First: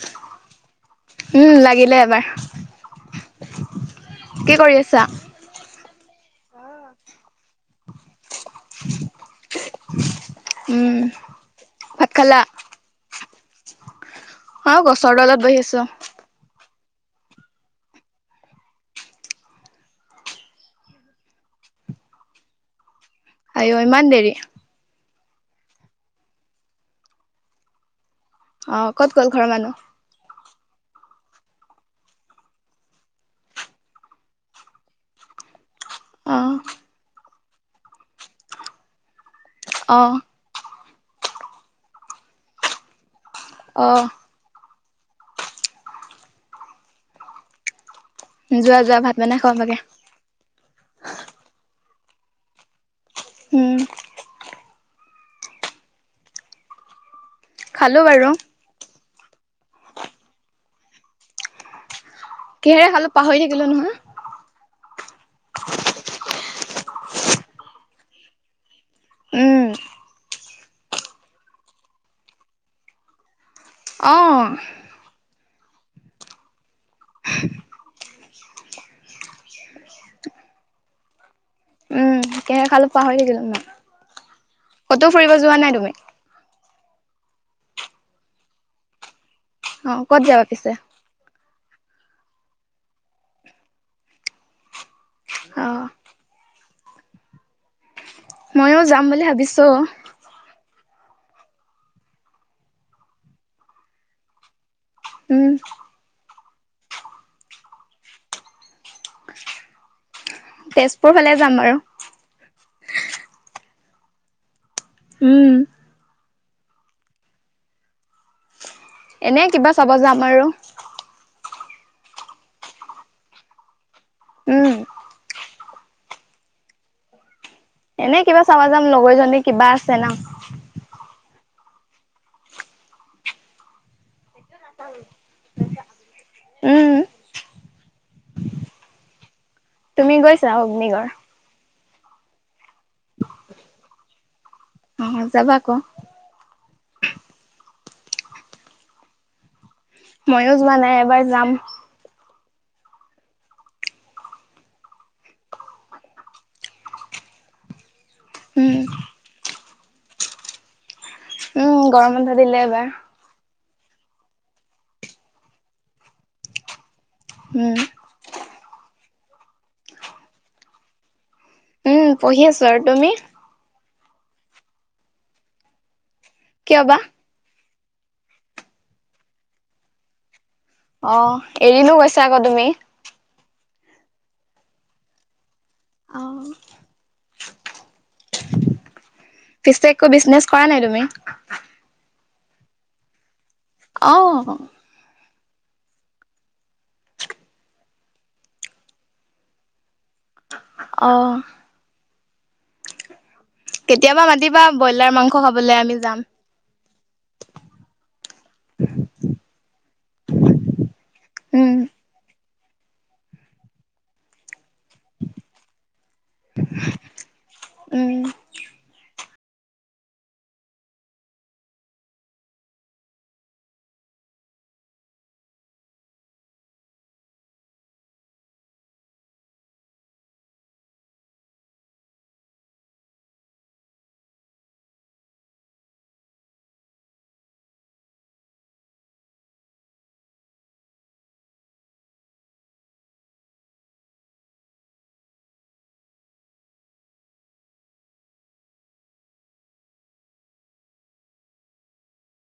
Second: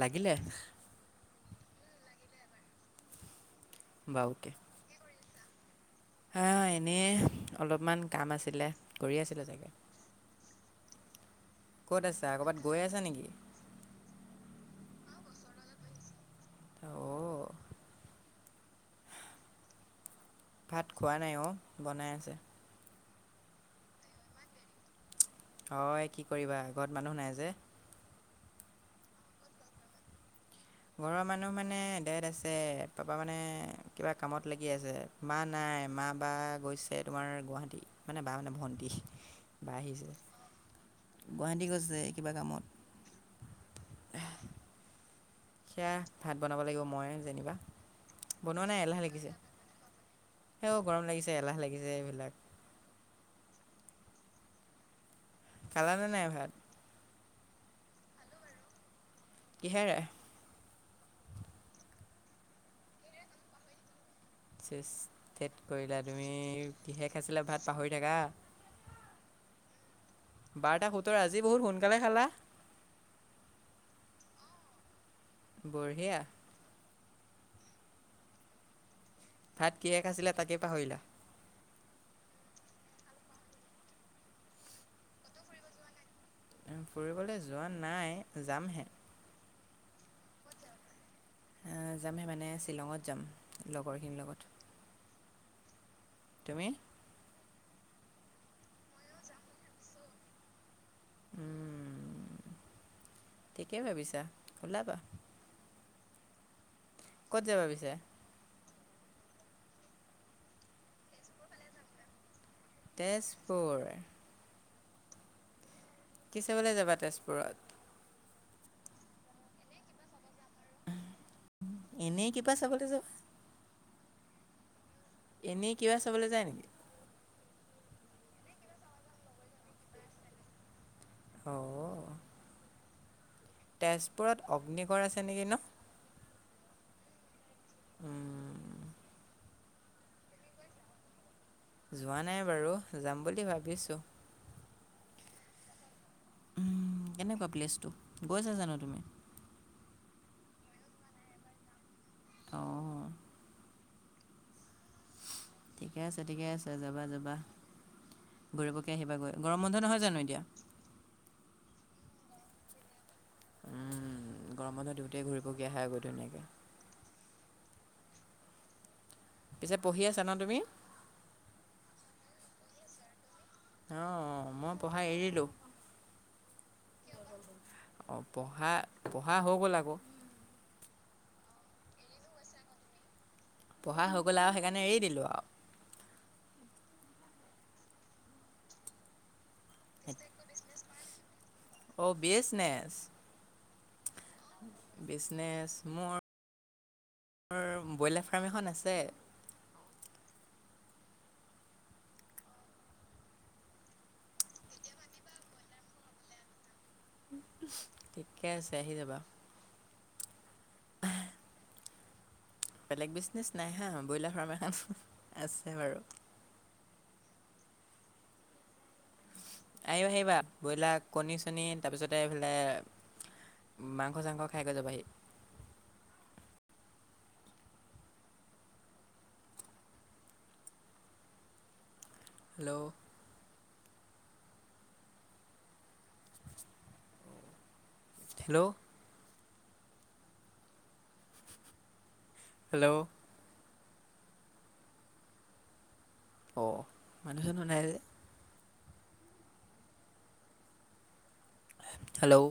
লাগিলে উম, লাগিলে এবাৰ। বাৰুকে কি কৰি আছা? হা, এনেই অলপমান কাম আছিলে, কৰি আছিলে চাগে। উম। ক'ত ভাত আছা? খালা কবাত গৈ আছা নেকি? অ, গছৰ তলত বহি আছোঁ অ'। ভাত খোৱা নাই অ। বনাই আছে। আই ঐ, ইমান দেৰি? হয়, কি কৰিবা ঘৰত মানুহ নাই যে অ, ক'ত গ'ল ঘৰৰ মানুহ? ঘৰৰ মানুহ মানে দেড আছে, পাপা মানে কিবা কামত লাগি আছে, মা নাই। মা, বা অ গৈছে তোমাৰ গুৱাহাটী, মানে বা মানে ভণ্টি। বা অ আহিছে, গুৱাহাটী গৈছে কিবা কামত। অহ। সেয়া, ভাত বনাব লাগিব মই যেনিবা, বনোৱা নাই, যোৱা যোৱা এলাহ ভাত লাগিছে। বনাই খাব লাগে সেইয়া, গৰম লাগিছে, এলাহ লাগিছে, এইবিলাক। উম। খালানে নাই ভাত? খালো বাৰু। কিহেৰে? কিহেৰে খালো পাহৰি থাকিলো নহয় চেছ, ধেট কৰিলা তুমি, কিহেৰে খাইছিলা ভাত পাহৰি থাকা উম বাৰটা সোতৰ আজি বহুত সোনকালে খালা? অ। বঢ়িয়া ভাত কিহে খাইছিলা তাকেই পাহৰিলা। উম কিহেৰে খালো পাহৰি থাকিলো। কতো ফুৰিব যোৱা নাই তুমি? ফুৰিবলে যোৱা নাই, যামহে অ, ক'ত যাবা পিছে? অ যামে মানে শ্বিলঙত যাম, লগৰখিনিৰ লগত অ, তুমি ময়ো যাম বুলি ভাবিছোঁ। উম, ঠিকেই ভাবিছা ওলাবা উম, ক'ত যাবা পিছে? তেজপুৰ ফালে যাম বাৰু। তেজপুৰ। হম, কি চাবলে যাবা তেজপুৰত? এনে কিবা চাব যাম আৰু। এনেই কিবা চাবলে যা উম, এনেই কিবা চাবলে যায় নেকি? এনে কিবা চাবা যাম, লগৰ জনী কিবা আছে না অঁ, তেজপুৰত অগ্নিগড় আছে নেকি ন? উম, উম, তুমি গৈছা অগ্নিগড়? যোৱা নাই বাৰু যাম বুলি ভাবিছোঁ। অ, যাবা ক। হম, কেনেকুৱা প্লেচটো গৈছা জানো তুমি? ময়ো যোৱা নাই এবাৰ যাম। অ, ঠিকে আছে ঠিকে আছে যাবা যাবা, উম ঘূৰিপকি আহিবা গৈ গৰম বন্ধ নহয় জানো এতিয়া? উম, গৰম বন্ধ দিলে এবাৰ উম, গৰম বন্ধ দিওঁতে ঘূৰিপকী আহাগৈ ধুনীয়াকৈ। উম, পিছে পঢ়ি আছা ন তুমি? উম, পঢ়ি আছো আৰু তুমি? অ, মই পঢ়া এৰিলো। কিয় বা? অ, পঢ়া-পঢ়া হৈ গ'ল আক। অ, এৰিলো কৈছা আক তুমি। পঢ়া হৈ গ'ল আৰু সেইকাৰণে এৰি দিলো আও। অঁ। পিছে একো বিজনেছ কৰা নাই তুমি? অ, বিচনেচ? অ, বিজনেছ মোৰ, ব্ৰইলাৰ ফাৰ্ম এখন আছে। অ, কেতিয়াবা মাতিবা ব্ৰইলাৰ মাংস খাবলে আমি যাম। [unintelligible] ঠিকে আছে আহি যাবা। উম'। বেলেগ বিজনেচ নাই হা, ব্ৰইলাৰ ফাৰ্ম এখন আছে বাৰু। উম আহিবা আহিবা ব্ৰইলাৰ কণী চণী তাৰপিছতে এইফালে মাংস চাংস খাই কৈ যাবাহি। হেল্ল হেল্ল হেল্ল অ' মানুহ চানুহ নাই যে হেল্ল